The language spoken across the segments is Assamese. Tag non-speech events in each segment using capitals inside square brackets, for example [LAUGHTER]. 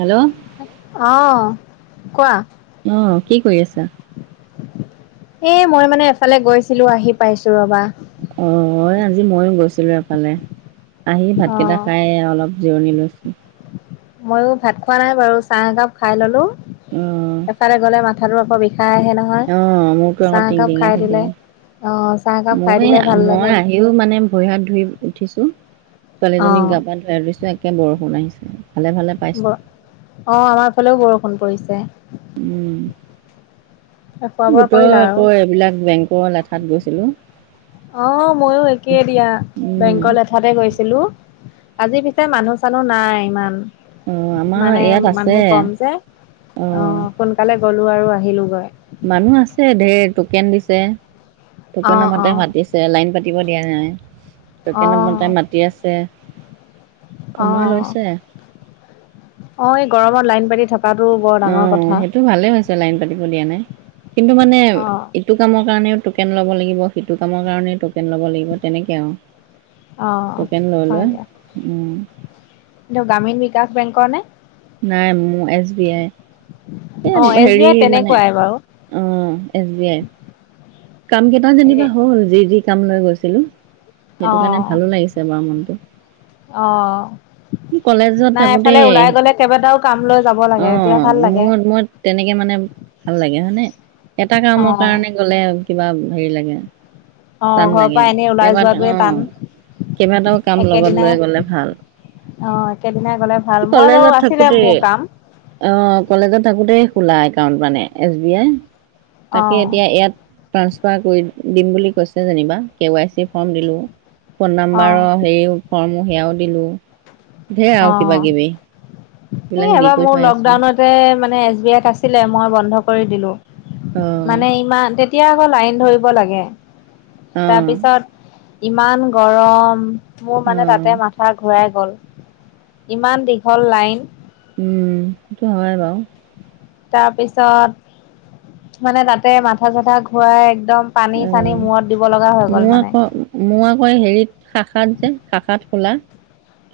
হেল্ল' অ কোৱা। অহ কি কৰি আছা? এ মই মানে এফালে গৈছিলো আহি পাইছো ৰবা। অ, আজি ময়ো গৈছিলো এফালে। আহি ভাত কেইটা অ', খাই এই অলপ জিৰণি লৈছো। ময়ো ভাত খোৱা নাই বাৰু। চাহ একাপ খাই ললো। এফালে গ'লে মাথাটো আকৌ বিশষ অহ মোৰতো আকৌ টিং টিঙে খাই থাকে। দিলে। অ', চাহ একাপ খাই দিলে ভাল লাগে মই-মই আহিও মানে ভৰি হাত ধুই উঠিছো। ছোৱালীজনীক অ'। গা পা ধাই ধইছো একে বৰষুণ আহিছে। ভালে ভালে পাইছো অ আমাৰ ফালেও বৰষুণ পৰিছে। উম খোৱা বোৱা গোটৰ কৰিলা আৰু? আকৌ এইবিলাক বেংকৰ লেঠাত গৈছিলো। অহ ময়ো একেইে দিয়া। উম বেংকৰ লেঠাতে গৈছিলো। আজি পিছে মানুহ চানুহ নাই ইমান। অ আমাৰ মানে ইয়াত মানুহ আছে কম যে অ সোনকালে গ'লোঁ আৰু আহিলোঁগৈ। মানুহ আছে ঢেৰ, টোকেন দিছে টোকেনৰ অ', মাতে অ'। মাতিছে। লাইন পাতিব দিয়া নাই। টোকেনৰ মতে অ', মাতি আছে সময় অ', লৈছে। অ এই গৰমৰ লাইন পাতি থকাটো বৰ অ ডাঙৰ কথা। সেইটো ভালে হৈছে লাইন পাতিব দিয়া নাই। কিন্তু মানে অ', ইটো কামৰ কাৰণেও টো টকেন ল'ব লাগিব সিটো কামৰ কাৰণে টকেন ল'ব লাগিব তেনেকে আৰু। অ, টোকেন লৈ হয় লৈ দিয়া। উম এনেও গ্ৰামীণ বিকাশ বেংকৰ নে? নাই মোৰ এছ বি আই। এ অ', এছ বি হেৰি আই মানে তেনেকুৱাই বাৰু। অ এছ বি আই। কাম কেইটা এই যেনিবা হল যি- যি কাম লৈ গৈছিলো। সেইটো কাৰণে অ', ভালো লাগিছে বাও মনটো। অ। কলেজত নাই এফালে থাকোতেই ওলাই গলে কেইবাটাও কাম লৈ যাব অ লাগে। তেতিয়া ভাল লাগে। মোৰ মই তেনেকে মানে ভাল লাগে হয় নে এটা কামৰ অ', কাৰণে গলে কিবা হেৰি লাগে। অ', টান ঘৰৰ লাগে পৰা এনেই ওলাই কেতিয়াবা, অ যোৱাটোৱে টান। কেইবাটাও কাম লগত একেদিনাই লৈ গলে ভাল। অ', একেদিনাই গ'লে ভাল। মই বাৰু কলেজত আছিলে থাকোতেই মোৰ কাম। অ কলেজত থাকোতেই খোলা একাউণ্ট মানে এছ বি আই, তাকে অ', এতিয়া ইয়াত ট্ৰাঞ্চফাৰ কৰি দিম বুলি কৈছে যেনিবা কে ৱাই চি ফৰ্ম দিলোঁ। ফোন অ', নাম্বাৰৰ হেৰিও ফৰ্মো সেয়াও দিলো ঢেৰ আৰু কিবা কিবি। এ এইবিলাক দি এবাৰ কৰি মোৰ থৈ আহিছোঁ লকডাউনতে মানে এছ বি আইত আছিলে মই ব বন্ধ কৰি দিলো অ মানে ইমান তেতিয়া আকৌ লাইন ধৰিব লাগে। অ তাৰপিছত ইমান গৰম। মোৰ অ মানে তাতে মাথা ঘূৰাই গল ইমান দীঘল লাইন। উম সেইটো হয় বাৰু। তাৰপিছত মানে তাতে মাথা চাথা ঘুৰাই অ, মোৰ মানে। আকৌ মোৰ আকৌ হেৰিত শাখাত যে শাখাত খোলা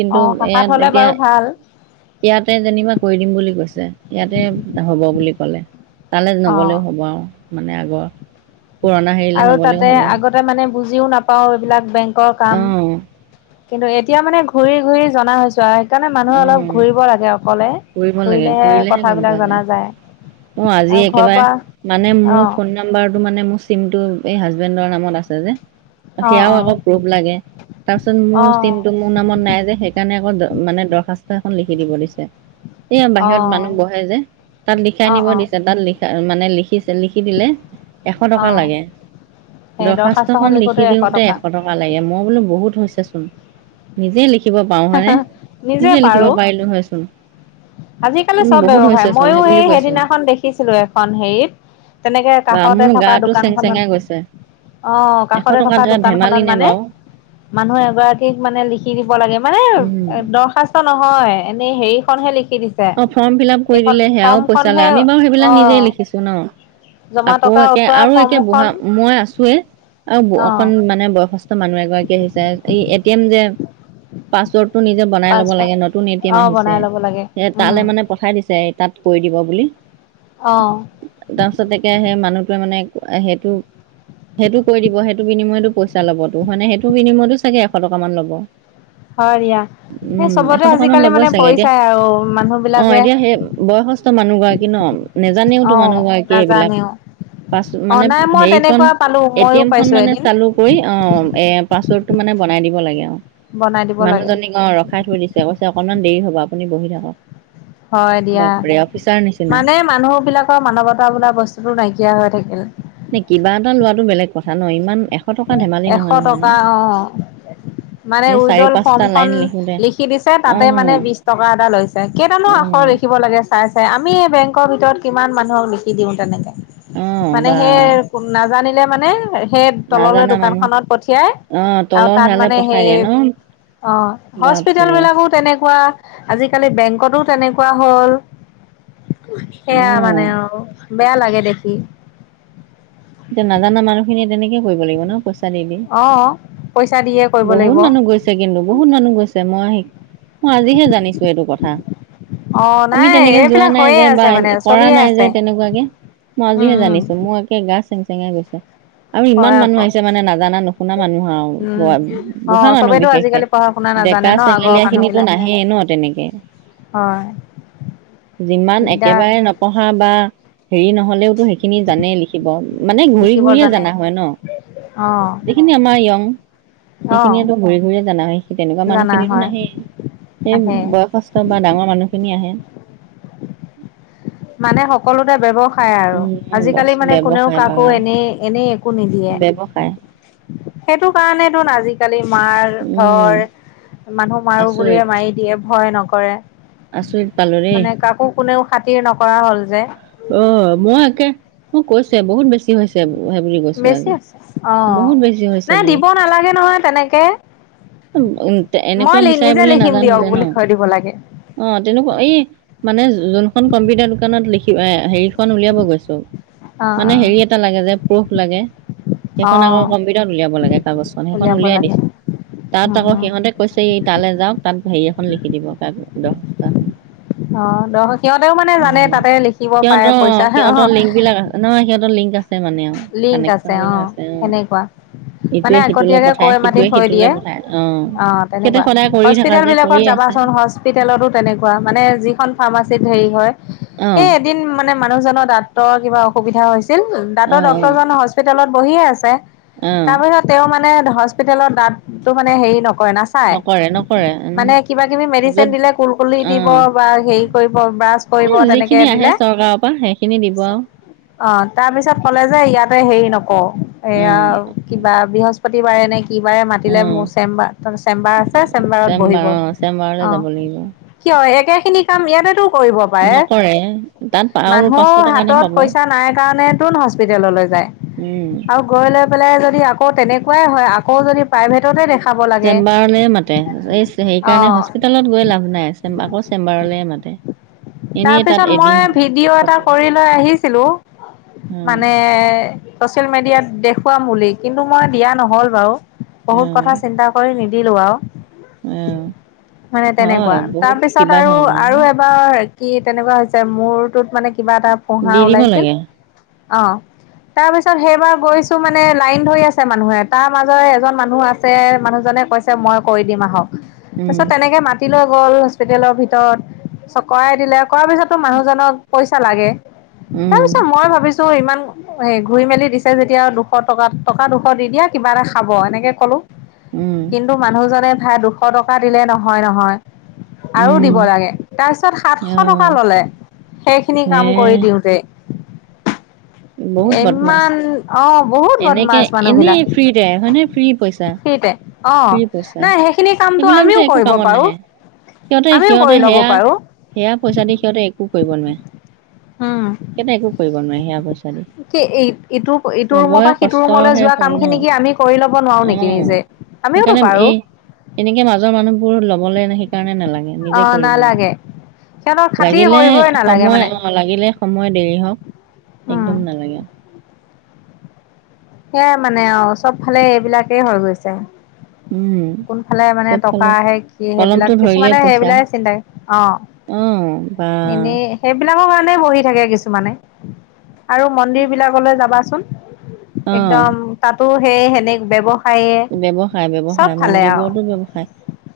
কিন্তু অ' শাখাত হ'লে ইয়াত এতিয়া বাৰু ভাল ইয়াতে যেনিবা কৰি দিম বুলি কৈছে। ইয়াতে হব বুলি কলে। তালৈ অ'। নগ'লেও হ'ব আৰু মানে আগৰ। পুৰণা হেৰিলে আৰু নগ'লেও তাতে হ'ব অঁ আগতে মানে বুজিও নাপাওঁ এইবিলাক বেংকৰ কাম। কিন্তু এতিয়া মানে ঘূৰি ঘূৰি জনা হৈছো আই। সেইকাৰণে মানুহে অঁ অলপ ঘূৰিব লাগে অকলে। ঘূৰিব ঘূৰিলেহে কথাবিলাক জনা যায়। অ আজি আৰু ঘৰৰ একেবাৰে পৰা মানে মোৰ অ', ফোন নাম্বাৰটো মানে মোৰ চিমটো এই হাজবেণ্ডৰ নামত আছে যে অ', সেয়াও অ', আকৌ প্ৰুফ লাগে। তাৰপিছত অ', মোৰ টো মোৰ নামত নাই যে সেইকাৰণে আকৌ মানে। দখাস্ত এখন লিখি দিব দিছে এইয়া বাহিৰত মানুহ অ', বহে যে তাত লিখাই অ', নিব অ', দিছে তাত লিখা। মানে লিখিছে লিখি দিলে এশ টকা অ', লাগে। সেই দৰ্খাস্ত দৰখাস্তখন খন লিখোতে লিখি দিওঁতে এশ টকা লাগে মই বোলো বহুত হৈছে চোন। নিজে লিখিব পাৰওঁ হয়নে নিজে লিখিব পাৰিলো হয়চোন। আজিকালি উম চব বহুত ব্যৱসায় হৈছে চোন মইয়ো বুলি সেই কৈছো সেইদিনাখন দেখিছিলো এখন হেৰিত। তেনেকে বা কাষতে মোৰ থকা গাটো চেং দোকানখনত। চেঙাই গৈছে অ এশ কাষতে টকা থকা এটা দোকান খন ধেমালি নে মানে বাৰু মানুহ এগৰাকীক মানে লিখি দিব লাগে। মানে উম দৰ্খাস্ত নহয় এনেই হেৰিখনহে লিখ। অ ফৰ্ম ফিল আপ কৰি দিলে সেয়াও পইচা ফৰ্মখনহে লয় আমি বাৰু অ সেইবিলাক নিজেই লিখিছো ন। জমা আকৌ টকা একে উঠোৱা আৰু একে বুঢ়া ফৰ্মখন মই আছোৱেই। আৰু অ অকন মানে বয়সস্থ মানুহ এগৰাকী আহিছে এই এটি এম যে। পাছৱৰ্ডটো নিজে বনাই লব পাছপৰ্ট লাগে নতুন এ টি এম অ আহিছে। বনাই ল'ব লাগে সে তালে উম মানে পঠাই দিছে তাত কৰি দিব বুলি। অ তাৰপিছতে সেই মানুহটোৱে মানে সেইটো। সেইটো কৈ দিব সেইটো বিনিময়তো পইচা লব সেইটো বিনিময়তো চাগে এশ টকামান ল'ব। হয় দিয়া এই চবতে আজিকালি মানে পইছাই আৰু। মানুহ অহ বিলাকে এতিয়া সেই বয়সস্থমানুহ গৰাকী ন নেজানেও তো অ মানুহ গৰাকী সেইবিলাক। নাজানেও পাছ অ মানে নাই মই হেখন তেনেকুৱা পালো এটি মইও এম খ পাইছো মানে এদিন চালু কৰি অ এ পাছৰ্ড। মানে বনাই দিব লাগে আৰু বনাই দিব লাগে মানুহজনী অ ৰখাই থৈ দিছে কৈছে অকনমান দেৰি হ'ব। আপুনি বহি থাকক। হয় দিয়া বাপৰে অফিচাৰ নিচিনা মানে মানুহ বিলাকৰ মানৱতা বোলা বস্তুতো নাইকিয়া সীয়া হৈ থাকে। ভাল নহয় ইমান। এশ টকা ধেমালি এশ নহয় নহয় ন টকা অঁহ। মানে এই চাৰি উইডল পাঁচটা ফৰ্মখন লাইন লিখোতে লিখি দিছে তাতে মানে অ', বিশ টকা এটা লৈছে কেইটানো। আখৰ অ', লিখিব লাগে চাই চাই আমি। আমি বেংকৰ ভিতৰত কিমান মানুহৰ লিখি দিওঁ তেনেকে অ', মানে বা সে নাজানিলে। মানে সেই তললৈ নাজানা মানুহ দোকানখনত পঠিয়াই অ', আৰু তলৰ তাত সেয়ালে মানে পঠাই সেই। দিয়ে ন? অহ হস্পিতেল বাপৰে বিলাকো তেনেকুৱা। আজিকালি বেংকতো তেনেকুৱা হল সেয়া মানে অ', আৰু। বেয়া লাগে দেখি। এতিয়া নাজানা মানুহখিনিয়ে তেনেকে কৰিব লাগিব ন পইচা। দি দি। অহ। বহুত মানুহ গৈছে কিন্তু বহুত মানুহ গৈছে মই আহি। মই আজিহে জানিছো এইটো কথা। অঁ আমি নাই তেনেকে যোৱা এইবিলাক নাই হৈয়ে যে বা আছে মানে কৰা চলিয়ে নাই যে আছে তেনেকুৱাকে। মই উম আজিহে উম জানিছো মোৰ একে গা চেং চেঙে গৈছে। আৰু ইমান হয় মানুহ আকৌ আহিছে মানে নাজানা নুশুনা মানুহ আৰু উম অ বুঢ়া মানুহ চবেইতো বিশেষকে। আজিকালি পঢ়া শুনা নাজানে ডেকা ন আগৰ চেঙেলীয়া মানুহ খিনিতো বিলাকে নাহেই ন তেনেকে। হয়। যিমান দিগদাৰ একেবাৰে নপঢ়া বা হেৰি নহলেওতো সেইখিনি জানেই লিখিব। মানে ঘূৰি লিখিব ঘূৰিয়ে জানে জানা হয় ন অ যিখিনি আমাৰ য়ং। অ সেইখিনিয়েতো ঘূৰি ঘূৰি জানা হয়। তেনেকুৱা জানা মানুহখিনিতো হয় নাহেই সেই আহে বয়সস্থ বা ডাঙৰ মানুহখিনি আহে। উম। মানে সকলোতে ব্যৱসায়। খাই আৰু উম আজিকালি মানে কোনেও ব্যৱসায় বা কাকো এনে এনে একো নিদিয়ে। ব্যৱসায় সেইটো কাৰণে আজিকালি মাৰ উম ধৰ। মানুহ মাৰো বুলিয়ে আচৰিত মাৰি দিয়ে ভয় নকৰে আচৰিত পালো দেই মানে কাকো। কোনেও খাতিৰ নকৰা হ'ল যে। অহ, মই একে, মই কৈছোৱে বহুত বেছি হৈছে হে বুলি কৈছোঁ বেছি আজি। আছে অ বহুত বেছি হৈছে নাই মোৰ। দিব নালাগে নহয় তেনেকে উ- মই এনেকুৱা বিচাৰে নিজে বুলি লিখিম নাজানো দিয়ক যে বুলি ন', থৈ দিব লাগে অ' তেনেকুৱা এই মানে যোনখন কম্পিউটাৰ দোকানত লিখি হেৰি হেখন উলিয়াব গৈছো অ মানে হেৰি এটা লাগে যে প্ৰুফ লাগে। অ অ সেইখন আকৌ কম্পিউটাৰত উলিয়াব লাগে কাগজখন সেইখন উলিয়াব উলিয়াই লাগে দিছে। তাত উম আকৌ উম সিহঁতে কৈছে এই তালৈ যাওক তাত হেৰি এখন লিখি দিব তাক দৰ্সাস্ত অ দ সিহঁতেও মানে জানে উম, তাতে লিখিব পাৰে সিহঁতৰ- পইচা সিহঁতৰ লিংকবিলাক অ- নহয় সিহঁতৰ লিংক আছে মানে আৰু লিংক কানেকচন অ বিলাক আছে অহ সেনেকুৱা মানে ইটোৱে - সিটোলৈ পঠায় সিটোৱে -সিটোলৈৱ পঠাই। অ'। অহ, তেনেকুৱা থকা হস্পিতেল যে বিলাকত কৰিয়ে আছে যাবাচোন হস্পিতেলতো তেনেকুৱা মানে যিখন ফাৰ্মাচী ছেত হেৰি হয়। অ সেই এদিন মানে মানুহজনৰ দা‍ঁতৰ কিবা অসুবিধা হৈছিল। অ অ ত' ডক্টৰজন হস্পিটেলত বহিয়ে আছে অ তাৰ পাছত তেওঁ মানে হস্পিতেলৰ দাঁতটো মানে হেৰি নক কয় নাচাই নকৰে নকৰে উম মানে কিবা- কিবি মেডিচিন য'ত দিলে কুল -কুলি দিব অ' বা হেৰি কৰিব ব্ৰাছ কৰিব এই তেনেকে যিখিনি আহে দিলে চৰকাৰৰ পৰা সেইখিনি দিব আৰু অহ তাৰপিছত কলে যে ইয়াতে হেৰি নকওঁ এয়া উম কিবা বৃহস্পতিবাৰে নে কি বাৰে মাতিলে উম মোৰ চেম্বাৰ- চেম্বাৰ আছে চেম্বাৰত বহিব চেম্বাৰ অহ। অ' চেম্বাৰলৈ যাব লাগিব। কিয় একে খিনি কাম ইয়াতেতো কৰিব পাৰে নকৰে তাত আৰু পাঁচশ মানুহৰ টকা এটা হাতত পাব পইচা নাই কাৰণে তোন হস্পিতেললৈ যায় উম আৰু গৈ লৈ পেলাই যদি আকৌ তেনেকুৱাই হয়, আকৌ যদি প্ৰাইভেটতে দেখা চেম্বাৰলে মাতে এই সেইকাৰণে অ', হস্পিতালত গৈ লাভ নাই চে আকৌ চেম্বাৰলেই মাতে। তাৰ এনেই তাত পিছত মই এদিন ভিডিঅ' এটা ক্ষতি কৰি লৈ আহিছিলোঁ। অ' মানে ছচিয়েল মিডিয়াত দে খুৱাম বুলি। কিন্তু মই দিয়া নহ'ল বাৰু। বহুত কথা অ' চিন্তা কৰি নিদিলোঁ আৰু। অ' মানে তেনেকুৱা হয় বহুত তাৰপিছত কিবা আৰু ধৰণৰ ন -আৰু এবাৰ কি তেনেকুৱা হৈছে, মূৰটোত মানে কিবা এটা ফোহা দি দিব ওলাইছিল। লাগে অ'। তাৰ পিছত সেইবাৰ গৈছো মানে লাইন ধৰি আছে মানুহে তাৰ মাজৰে এজন মানুহ আছে মানুহজন কৈছে মই কৈ দিম আহক। তাৰ উম পিছত তেনেকে মাতি লৈ গ'ল হস্পিতেলৰ ভিতৰত, চকৰাই দিলে কৰাৰ পিছততো মানুহজনক পইচা লাগে তাৰ উম পিছত মই ভাবিছো ছো ইমান এ- ঘূৰি মেলি দিছে যেতিয়া, দুশ টকা- টকা দুশ দি দিয়া, কিবা এটা খাব এনেকে ক'লো। উম কিন্তু মানুহজনে ভাই দুশ টকা দিলে নহয় - নহয়। আৰু উম দিব লাগে তাৰপিছত সাত শ টকা অ' ল'লে, সেইখিনি কাম কৰি দিওঁতে। উ [UNINTELLIGIBLE] বহুত বদমাছ ইমান অ বহুত এনেকে বদমাছ মানুহ এনে বিলাক ফ্ৰীতে হয় নে ফ্ৰী পইচা ফ্ৰীতে। অ'। ফ্ৰী পইচা নাই, সেইখিনি কামটো সেইবিলাক যে আমিও একো কৰিব কামত পাৰোঁ। নাহে সিহঁতে আমিও সিহঁতে কৰি লব সেয়া পাৰো সেয়া পইচা দি সিহঁতে একো কৰিব নোৱাৰে- উম সিহঁতে একো কৰিব নোৱাৰে সেয়া পইচা দি ইটো- ইটো ৰুমৰ চবৰে পৰা সিটো ৰুমলৈ কষ্টৰহে যোৱা ফল কাম ন খিনি কি আমি কৰি লব নোৱাৰো অ নেকি নিজে? আমিওতো সেইকাৰণে পাৰোঁ। এই এনেকে মাজৰ মানুহবোৰ ল'বলে নে সি নিজে অ' কৰিব লাগে। নালাগে। সিহঁতক খাতি লাগিলে কৰিবই নালাগে সময়- মানে। অ' লাগিলে সময় দেৰি হওঁক। উম, একদম নালাগে। সেয়াই মানে আৰু চব ফালে এইবিলাকেই হৈ গৈছে। উম কোনফালে মানে টকা চবফালে আহে কি সেইবিলাক কলমটো ধৰিলে কিছুমানে পইচা সেইবিলাক চিন্তা অহ অ বা এনেই সেইবিলাকৰ কাৰণে বহি থাকে, কিছুমানে। আৰু মন্দিৰবিলাকলৈ যাবাচোন। অ একদম তাতো। সেই সেনেক ব্যৱহ। ব্যৱসায়, ব্যৱসায়। মন্দিৰবোৰতো ব্যৱসায়।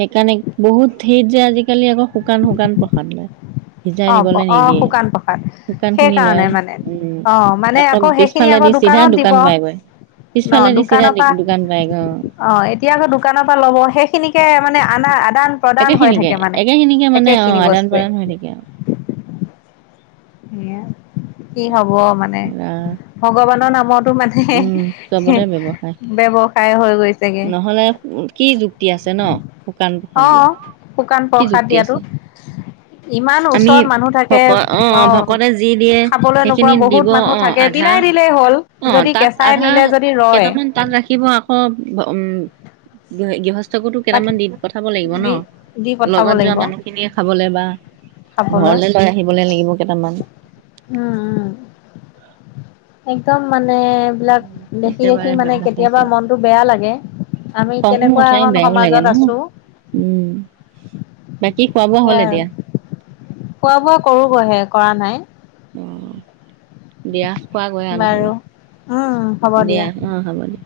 সেইকাৰণে বহুত ঠাইত যে আজিকালি আকৌ শুকান শুকান প্ৰসাদ লয়। ভিজাই অ' দিবলৈ অ' নিদিয়ে। শুকান প্ৰসাদ। শুকান খিনি সেইকাৰণে লয়, মানে উম অ' মানে আকৌ সেইখিনি পিছফালে আকৌ দি। চিধা দোকানত দিব। দোকান পাইগৈ, ন পিছফালেদি চিধা দোকানৰ পৰা দোকান পাই। অ' এতিয়া আকৌ দোকানৰ পৰা ল'ব। সেইখিনিকে মানে আনা আ। প্ৰদান প্ৰদান হৈ একেখিনিকে থাকে মানে একেখিনিকে মানে একে অ খিনি আদান বস্তুৱে। প্ৰদান হৈ থাকে আৰু কি হব মানে আহ ভগৱানৰ নাম। মানে, উম চবতে ব্যৱসায় ব্যৱসায় হৈ গৈছে। তাকে। নহ'লে কি যুক্তি আছে ন শুকান প্ৰসাদ লোৱা অ' শুকান কি প্ৰসাদ যুক্তি দিয়াতো। আছে ইমান আমি ওচৰত মানুহ থাকে। ভক অ ভকতে যি দিয়ে খাবলৈ নোপোৱা সেইখিনি বহুত দিব মানুহ অ থাকে বিলাই আধা দিলেই হ'ল। অ', যদি তাত কেঁচাই আধা নিলে যদি ৰয় কেইটামান তাত ৰাখিব আকৌ উম, গৃহ। [UNINTELLIGIBLE] বাকী কেইটামান দি পঠাব লাগিব ন? দি দি পঠাব লগত যোৱা লাগিব মানুহখিনিয়ে খাবলে বা। খাবলৈ ঘৰলে লৈ আহিবলে লাগিব কেইটামান। উম, উম। একদম মান মানে বিলাক দেখি দেখি একেবাৰে মানে ব্যৱসায় কেতিয়াবা চব, মনটো বেয়া লাগে। আমি খঙো কেনেকুৱা উঠে এখ। বেয়াও লাগে ন? উম বাকী খোৱা বোৱা হ'ল এতিয়া? খোৱা-বোৱা কৰোগৈহে, কৰা নাই। অ', দিয়া। খোৱগৈ আৰু বাৰু নহ'লে। উম হ'ব দিয়া অ' হ'ব দিয়া।